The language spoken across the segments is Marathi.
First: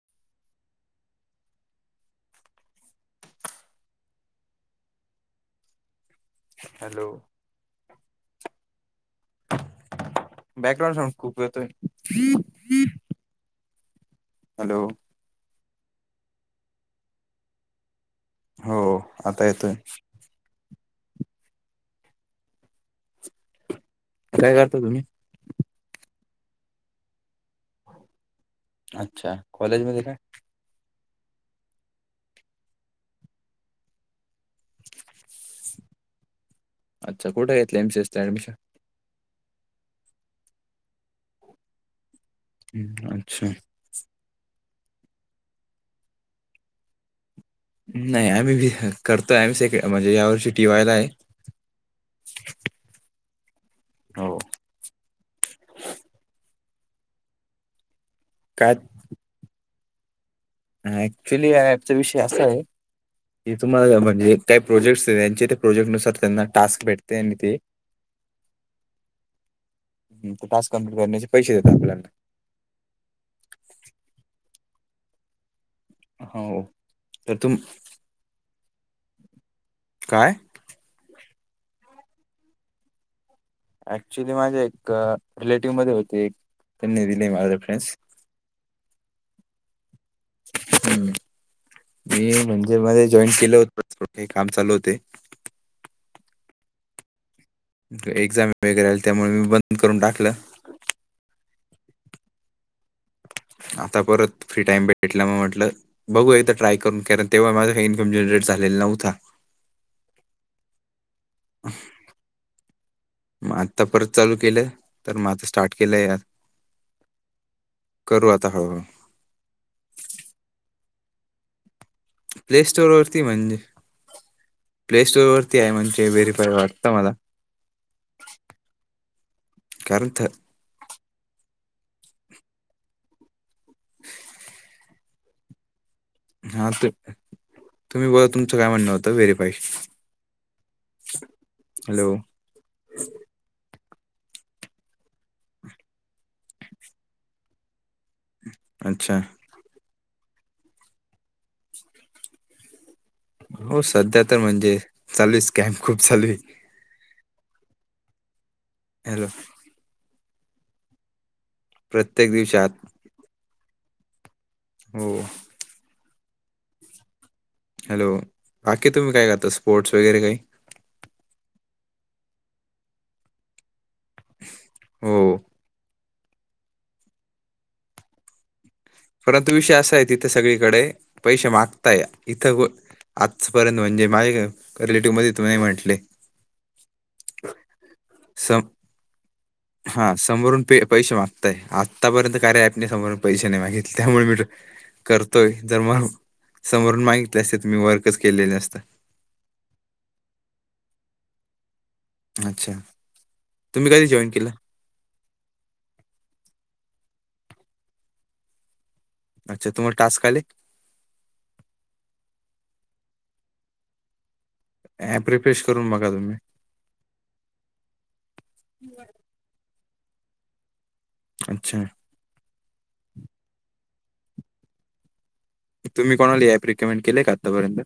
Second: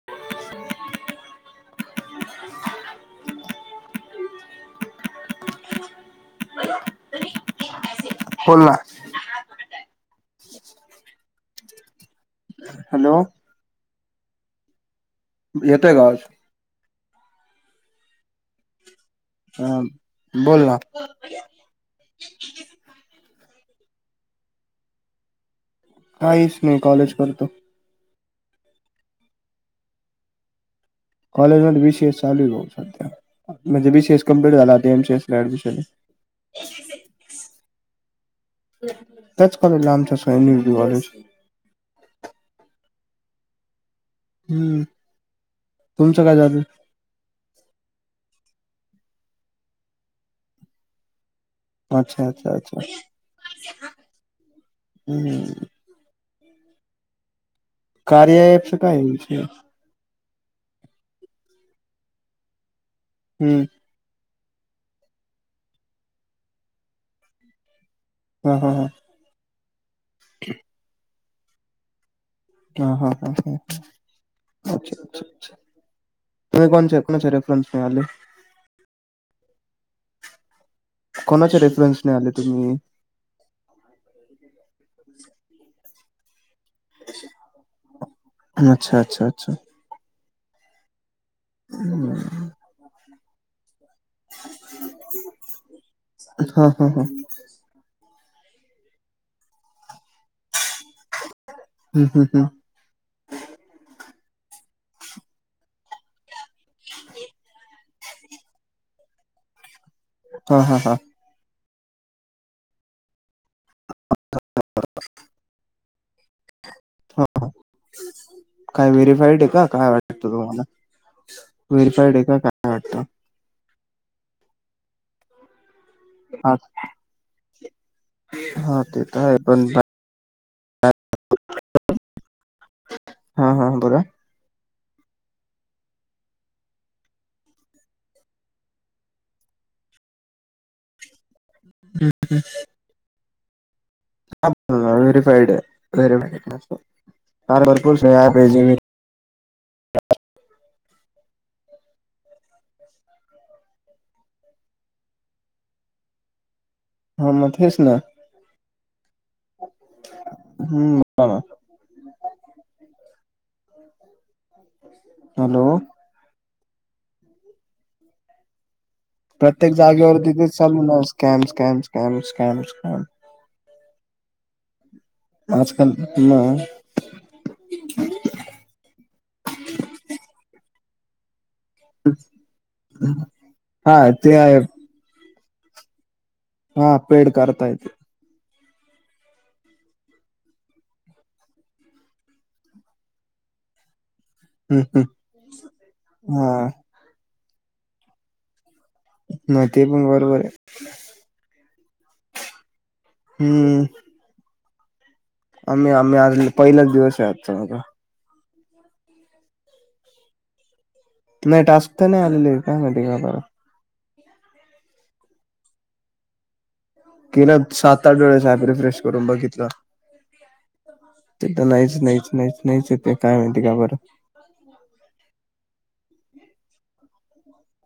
[inaudible] हॅलो. बोला बॅकग्राउंड साउंड खूप येतोय. हॅलो. हॅलो. येतोय का आवाज? हो आता हा येतोय. बोल ना. काय करता तुम्ही? काहीच नाही कॉलेज करतो. अच्छा, कॉलेजमध्ये काय? कॉलेजमध्ये बी सी एस चालू आहे. ओ सध्या. म्हणजे बी सी एस कंप्लीट झाल. आता एम सी एस ला ऍडमिशन अच्छा कुठ घेतले एम सी एस ला ऍडमिशन. त्याच कॉलेज ला आमच्या [unintelligible] अच्छा हम्म तुमचं काय चालू आहे? नाय आम्ही भी करतोय, आम्ही सेकंड म्हणजे या वर्षी टी वाय ला आहे. अच्छा अच्छा अच्छा हो. हम्म. कार्या ॲपचं काय काय विषय? ह ऍक्च्युअली ह्या ऍपचा विषय असा आहे, की हम्म तुम्हाला म्हणजे काही प्रोजेक्ट्स आहेत यांचे त्या प्रोजेक्ट नुसार त्यांना टास्क भेटते, आणि ते हा हा हा. टास्क कम्प्लीट करण्याचे पैसे देतात आपल्याला. हा हा हा हा अच्छा अच्छा अच्छा. हो. तुम्ही कोणच्या कुणाच्या तर तुम रेफरन्स ने आले? काय? कोणाच्या रेफरन्सने आले तुम्ही? ऍक्च्युली माझे एक अ रिलेटिव्ह मध्ये होते, त्यांनी दिले माझ रेफरन्स. अच्छा अच्छा अच्छा. हम्म मी म्हणजे माझ जॉईन केलं होत, काम चालू होते. हा हा हा. एक्झाम वगैरे आलत्या म्हणून मी बंद करून टाकल. हम् हम् हम् आता परत फ्री टाइम भेटला मग म्हटलं बघू एकदा ट्राय करून कारण तेव्हा माझा इन्कम जनरेट झालेला नव्हता. हा हा हा. [inaudible] मग आत्ता परत चालू केल, तर म आता स्टार्ट केल यार. हा हा करू आता हळूहळू. काय व्हेरीफाईड हाय का काय वाटत तुम्हाला व्हेरीफाईड हाय का काय वाटतं ती म्हणजे प्ले स्टोर वरती आहे म्हणजे व्हेरीफाई हा वाटत मला हा ते तर आहे पण व्यर्थ हा हा बोला हा ते तुम्ही बोला तुमचं काय म्हणणं होतं verify [inaudible] hello app verified hi verified अस [unintelligible] अच्छा हो सध्या तर म्हणजे चालूय स्कॅम खूप चालूय हो मग हेच ना हॅलो हू बोला प्रत्येक विषयात हो हॅलो हॅलो बाकी तुम्ही काय करता स्पोर्ट्स वगैरे काही चल मनु scam scam scam scam scam हो आजकाल ना परंतु विषय असा आहे तिथे सगळीकडे पैसे माग ताय इथं आजपर्यंत हा म्हणजे ते माझे आहे रिलेटिव्ह मध्ये तुम्ही म्हटले हा पेड करतायेत स हा समोरून पे पैसे मागताय आत्तापर्यंत कार्या अँप ने समोरून पैसे नाही मागितले त्यामुळे मी हम्म, हम्म. करतोय जर मग हा समोरून मागितले असते तर मी वर्कच केले नसते म ते पण बरोबरये अच्छा हम्म तुम्ही कधी जॉईन केलं आम्ही आम्ही आ पहिलाच दिवस हाय आजचा माझा [inaudible] अच्छा तुम्हाला टास्क आले नाही टास्क तर नाही आलेले काय माहिती का आता अँप रिफ्रेश करून बघा तुम्ही केलं सात आठ वेळेस अँप रिफ्रेश करून बघितलं ते तर अच्छा नाहीच नाहीच नाहीच नाहीच येतय काय माहिती का बरं तुम्ही कोणाला ही अँप रीकमेंड केलंय का आतापर्यंत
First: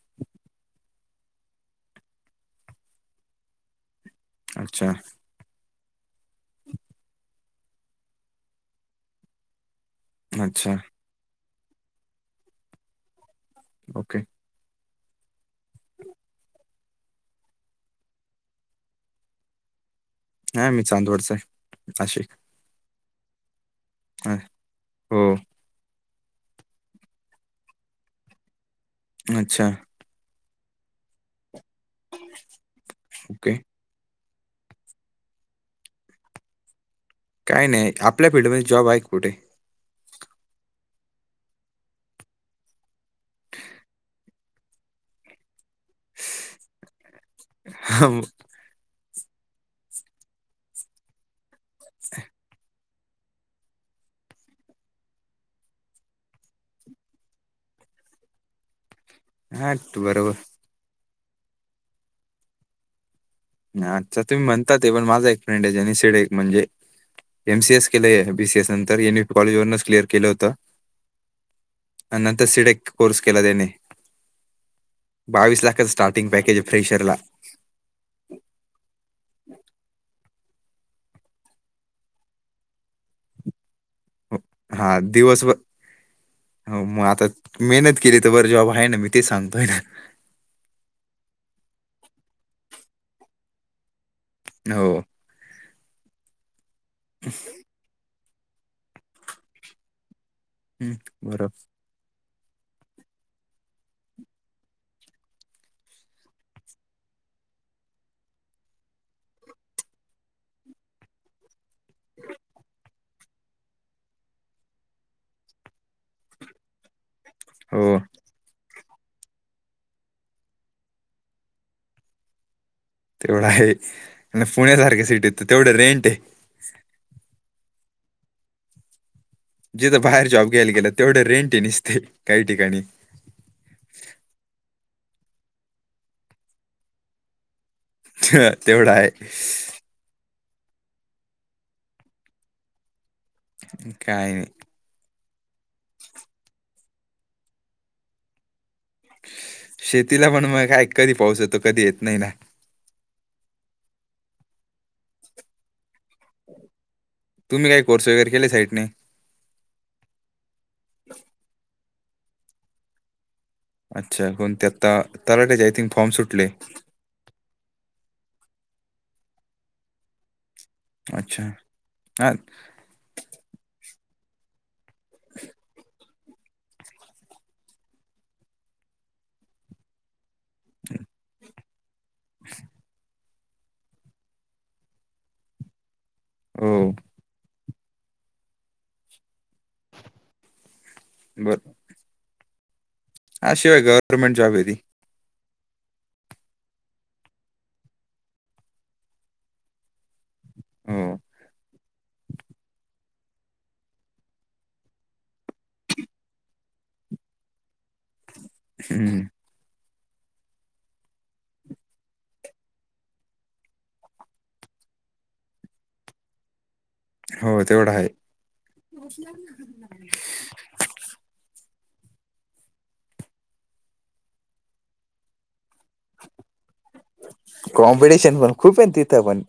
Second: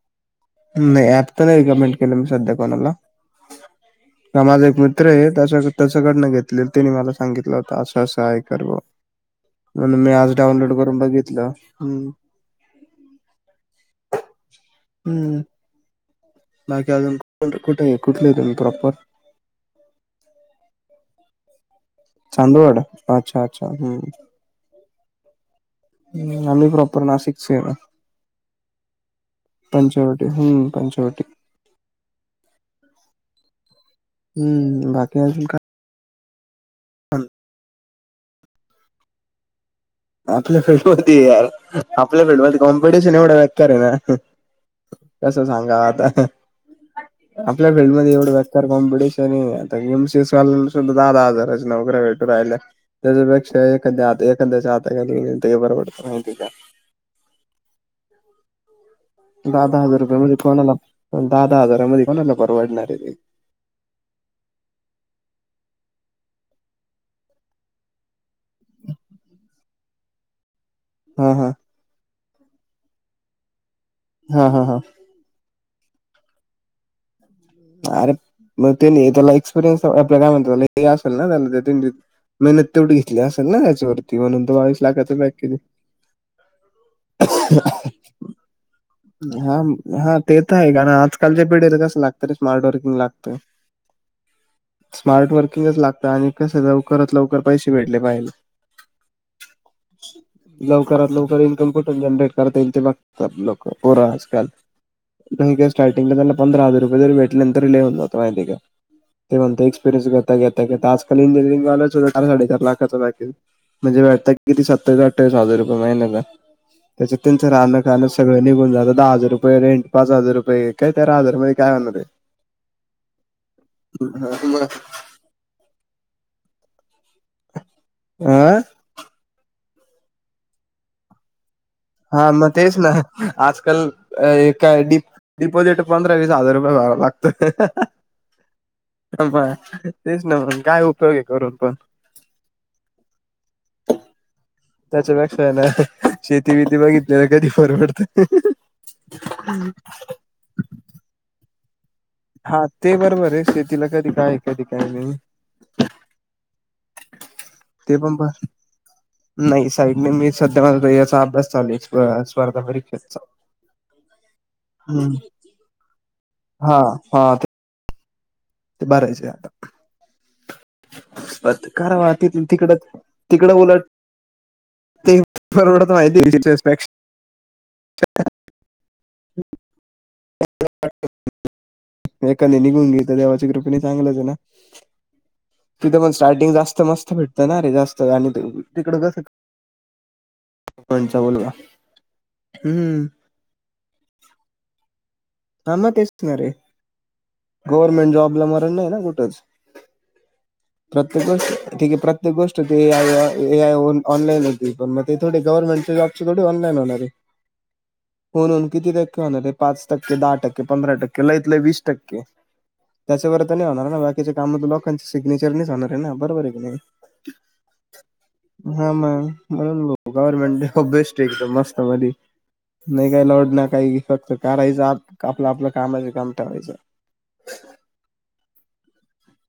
नाही अँप तर नाही रिकमेंड केलं मी सध्या कोणाला हा माझा एक अच्छा मित्रये त्याच्या तसं कडण घेतले त्यांने मला सांगितलं होत असं असं आहे कर म्हणून मी आज अच्छा डाऊनलोड करून बघितलं ओके हू बाकी अजून कुट कुटले तुम्ही प्रॉपर हाय मी चांदवडचा हाय नाशिक चांदवड, अच्छा अच्छा हम्मं अ, हो आम्ही प्रॉपर नाशिकच हेय अच्छा, पंचवट हम्म पंचवटी ओके. हम्म अजून काय? [unintelligible] काय नाही आपल्या फिल्डमध्ये जॉब आहेत कुठे आपल्या फीलल्ड मध्ये यार, आपल्या फील्ड मध्ये कॉम्पिटिशन एवढं बेकार हे ना कस सांगा आता, आपल्या फील्ड मध्ये एवढं बे कॉमपिटिशन हेय, आता एम सी एस वाल्यान सुद्धा दहा दहा हजाराच्या नोकऱ्या भेटू राहिल्या त्याच्यापेक्षा एखाद्या, एखाद्याच्या हाताखाली तेच्या बरोबर माहिती घ्या दहा, हां, दहा हजार रुपया बरोबर. मध्ये कोणाला दहा दहा हजारामध्ये कोणाला परवडणार आहे ते अ्, आता तुम्ही म्हणतात ते पण माझा एक फ्रेंड हाय ज्यानी सेडेक म्हणजे एम सी एस केलंय बी सी एस नंतर यांनी कॉलेजवरनच क्लिअर केलं होतं हा हा आणि नंतर सिडेक कोर्स केला त्याने हा, हा, हा बावीस लाखांच स्टार्टिंग पॅकेज हे फ्रेशरला अरे, मग त्यानी त्याला एक्सपिरियन्स आपल्या काय म्हणतात ते असेल ना [unintelligible] मेहनत तेवढी घेतली असेल ना त्याच्यावरती हो. म्हणून तर बावीस हां, लाखाच बॅक दिवसभर किती हो मग आता मेहनत केली तर बरं जॉब आहे ना, मी ते सांगतोय ना. तेे तर आहे कारण आजकालच्या पिढीला कसं लागत स्मार्टवर्किंग लागतं हो, स्मार्ट वर्किंगच लागतं आणि कसे लवकरात, लवकर पैसे भेटले पाहिजे हं, लवकर लवकर बरोबर. इन्कम कुठून जनरेट करता येईल ते बघतात लोकं पुरं आजकाल नाही का स्टार्टिंगला त्यांला पंधरा हजार रुपय जरी भेटल ना तरी लई होऊन जात माहितीय का ते म्हणत एक्सपिरियन्स घेता, घेता, घेता आजकाल इंजिनिअरिंगवाल्याच सुद्धा चार, साडे चार लाखाचे पॅकेज म्हणजे भेटत किती सत्तावीस, अठ्ठावीस हजार रुपये महिण्याला, त्येच्यात तुमचं राहणं, हो, खाण सगळं निघून जात, दहा हजार रुपये रेंट, पाच हजार रुपये काय तेरा हजार मध्ये काय तेराहजारमध्ये होणार हे तेवढा आहे म पुण्यासारख्या सिटी तर तेवढं रेंट हेय आं जिथ बाहेर जॉब घ्यायला गेलं तेवढं रेंट हे नुसतं हा म तेच ना आजकाल हे काय, डि, डिपोजिट पंधरा वीस हजार रुपये लागत तेवढं आहे [unintelligible] तेच ना, मग काय उपयोग हे करून पण कायं त्याच्यापेक्षा आहे ना, शेती -बिती बघितली तर कधी परवडत शेतीला पण मग काय कधी पाऊस होतो कधी येत नाही ना हा ते बरोबर आहे शेतीला कधी काय कधी काय नाही तुम्ही काय ते कोर्स पण वैगेरे बर. केले साईटने नाही साईडने मी सध्या माझा याचा अभ्यास चालूयं स्पर्धा परीक्षेचा अच्छा कोणत्या आता हम्म. तलाट्याचे आय थिंक फॉर्म सुटले हा हा ते ते भरायचे आता अच्छा पत, करा वाहते हा ते तिकडच तिकडे उलट, ते परवडत नाय ते [unintelligible] [unintelligible] मग एखाद निघून गेलतर तर देवाची कृपेने चांगलच आहे ना. तिथं पण स्टार्टिंग जास्त हो मस्त भेटतं ना रे जास्त, आणि तिकडं कसं कोनचा बोलवा, बर हम्म. हा शिवाय गवर्नमेट जॉब हाय ती. हां मग तेच ना रे,, गव्हर्मेंट जॉबला मरण नाही ना कुठंच. हो प्रत्येक गोष्ट, ठीक आहे प्रत्येक गोष्ट ते ऑनलाईन होती, पण मग ते थोडी गव्हर्नमेंटच्या जॉबच्या थोडी ऑनलाईन होणार आहे. हुनहुन किती टक्के हम्म. होणारे, पाच टक्के, दहा टक्के, पंधरा टक्के लई त लई वीस टक्के. त्याच्यावर तर नाही होणार ना, बाकीच्या कामं तर लोकांचे सिग्नेचरनीच होणार आहे ना, बरोबर आहे की नाही. हो तेवढं आहे हा मग, म्हणून बघ. गवर्नमेंट बेस्ट एकदम मस्त मधी. नाही काही लोड ना काही, फक्त करायचं आपलं आपलं कामाशी काम ठेवायचं. कॉम्पिटिशन पण खूप आहे तिथं पण.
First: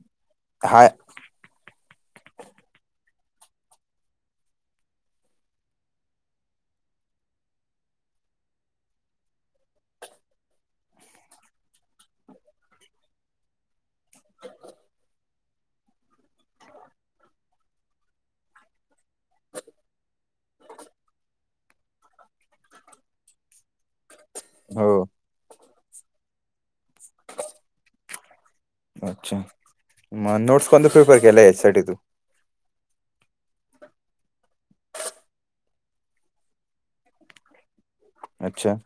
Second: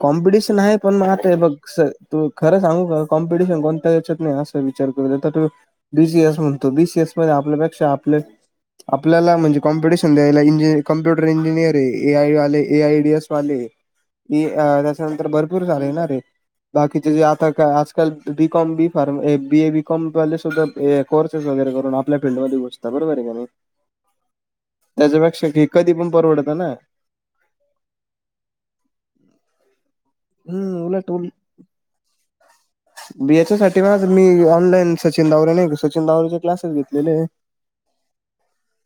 कॉम्पिटिशन आहे, हाय पण आता हे बघ असं,, तूला खरं सांगू का, कॉम्पिटिशन कोणत्या याच्यात नाही, असं विचार करू, आता तू बी सी एस म्हणतो, बी सी एस मध्ये आपल्यापेक्षा आपले आपल्याला म्हणजे कॉम्पिटिशन द्यायला इंजिनीरिंग कॉम्प्युटर इंजिनिरिग य,,, ए आय ले ए आय डी एस वाले डि अ त्याच्यानंतर भरपूर झालय ना रे. बाकीचे जे आता काय, आजकाल B com B pharm B A B com वाले सुद्धा कोर्सेस वगैरे करून आपल्या फील्ड मध्ये घुसतात, बरोबर आहे का नाही. हो त्याच्यापेक्षा के कधी पण परवडतं ना. अच्छा,, मग नोट्स हम्म कोणतं उलट प्रेफर केला याच्यासाठी तू.? बी एस ए साठी माझं मी ऑनलाईन सचिन दावरने सचिन दावरचे क्लासेस घेतलेले आहे. [inaudible] अच्छा.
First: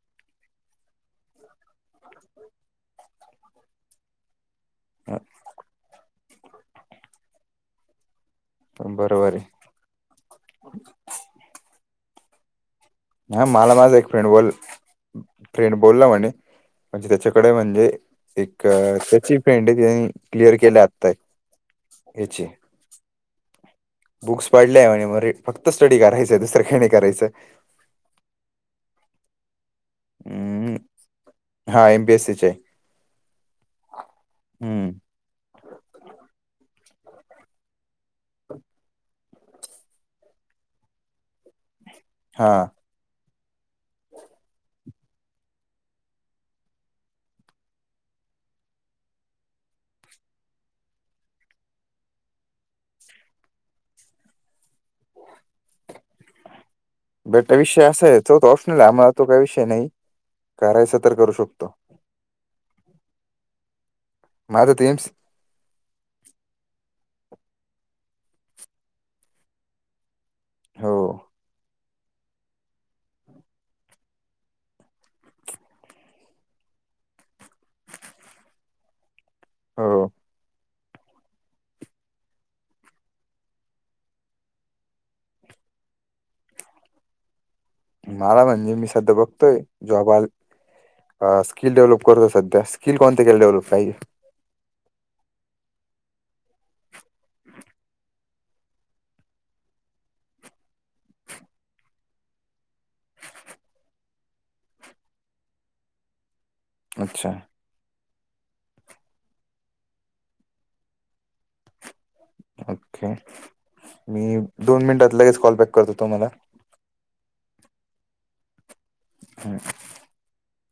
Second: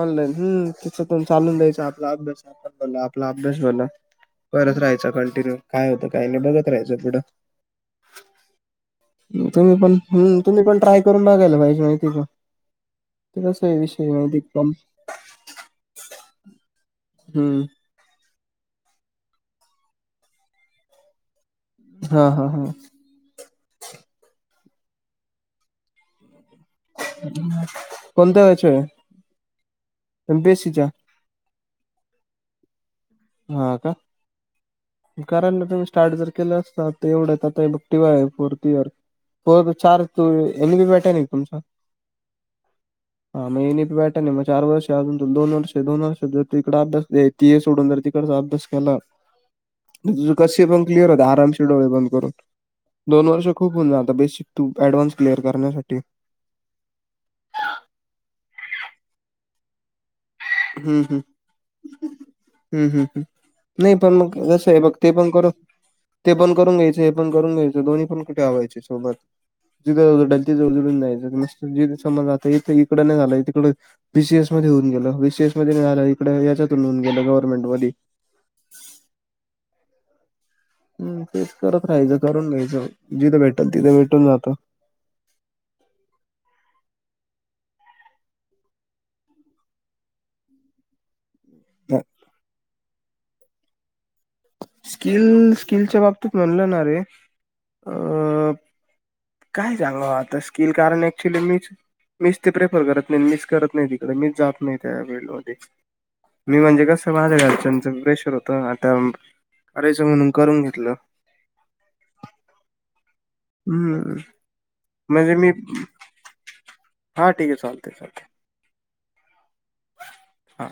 ऑनलाईन हम्म,, त्याच पण चालून द्यायच आपलं आपलं,,, अभ्यास आपण भला आपला अभ्यास भला. करत राहायचा हा, कंटिन्यू, काय होतं काय नाही बघत रहायचं पुढं. बरोबर ए. हम्म, तुम्ही पण हम्म,, तुम्ही पण ट्राय करून बघायला पाहिजे माहितीयी का ते हा कसं मला आहे माझा एक विषय फ्रेंड माहिती का, कम बोलला फ्रेंड बोलला म्हणे,, म्हणजे त्याच्याकडे हम्म म्हणजे एक त्याची फ्रेंड आहे त्यनी, क्लिअर केल्या आत्ताय हा याची,,, हा हा बुक्स पाडल्या आहे म्हणे फक्त स्टडी करायचं,,, दुसरे काही नाही कोणत्या ह्याचे आहे? एमपीएससी हम्म च्या. हा एमपीएससी चय. हा का? हम्म करायला तुम्ही स्टार्ट जर केलं असतं, तर एवढंच आता बुटिव आहे फोर्थ इयर फोर चार्ज तू एमी बी बॅटर आहे का तुमचा? हां. [inaudible] हां मग एन इ पी पॅटर्न आहे मग चार वर्ष, अजून दोन वर्ष दोन वर्ष जर तिकडे ती सोडून जर जर तू अभ्यास केला. तुझं कसे पण क्लिअर होता. आरामशिर डोळे बंद करून. दोन वर्ष खूप होऊन जाता. बेसिक टू ऍडव्हान्स क्लिअर करण्यासाठी. बेटा विषय असाय तो तर ऑप्शनल आहे, आम्हाला तो काही विषय नाही करायचा हम्म तर हम्म करू शकतो. हम्म हम्म हम्म, अं, हु, हु नाही पण मग कसं माझं हे बघ एम्स ते पण करून ते पण करून घ्यायचं, हे पण करून घ्यायचं, दो्ही पण कुठे व्हायचे सोबत जिथं अवडल हो [unintelligible] सता इकड नाही झालं, तकड बी सी एस मध्ये होऊन गेल, बी सी एस मध्ये झालं, इकडे याच्यात होऊन गेलू गव्हर्नमेंट मधी हो, हं तेच करत राहायचं, करून घ्यायचं जिथं भेटल तिथं भेटून जातं. मला म्हणजे मी सध्या बघतोय, जॉब आल हा स्किल डेव्हलप करतो सध्या, स्किल कोणते केलं त डेव्हलप राहिल? स्किल, स्किलच्या बाबतीत म्हणलंणारे. अ काय सांगु आता स्किल कारण ऑच्युली मीच मिच ते प्रेफर करत नाही, मिच करत नाही तिकडं मीच जात नाही, त्या फिल्ड मध्ये. मी म्हणजे कसं अच्छा माझ्या घरच्यांच प्रेशर होत. त आता करायचं म्हणून करून घेतलं. ओके, हम्म मी दोन मिनिटात लगेच कॉल बॅक करतो तुम्हाला. हां ठीके चालतयं -चालतयं. हा, हा,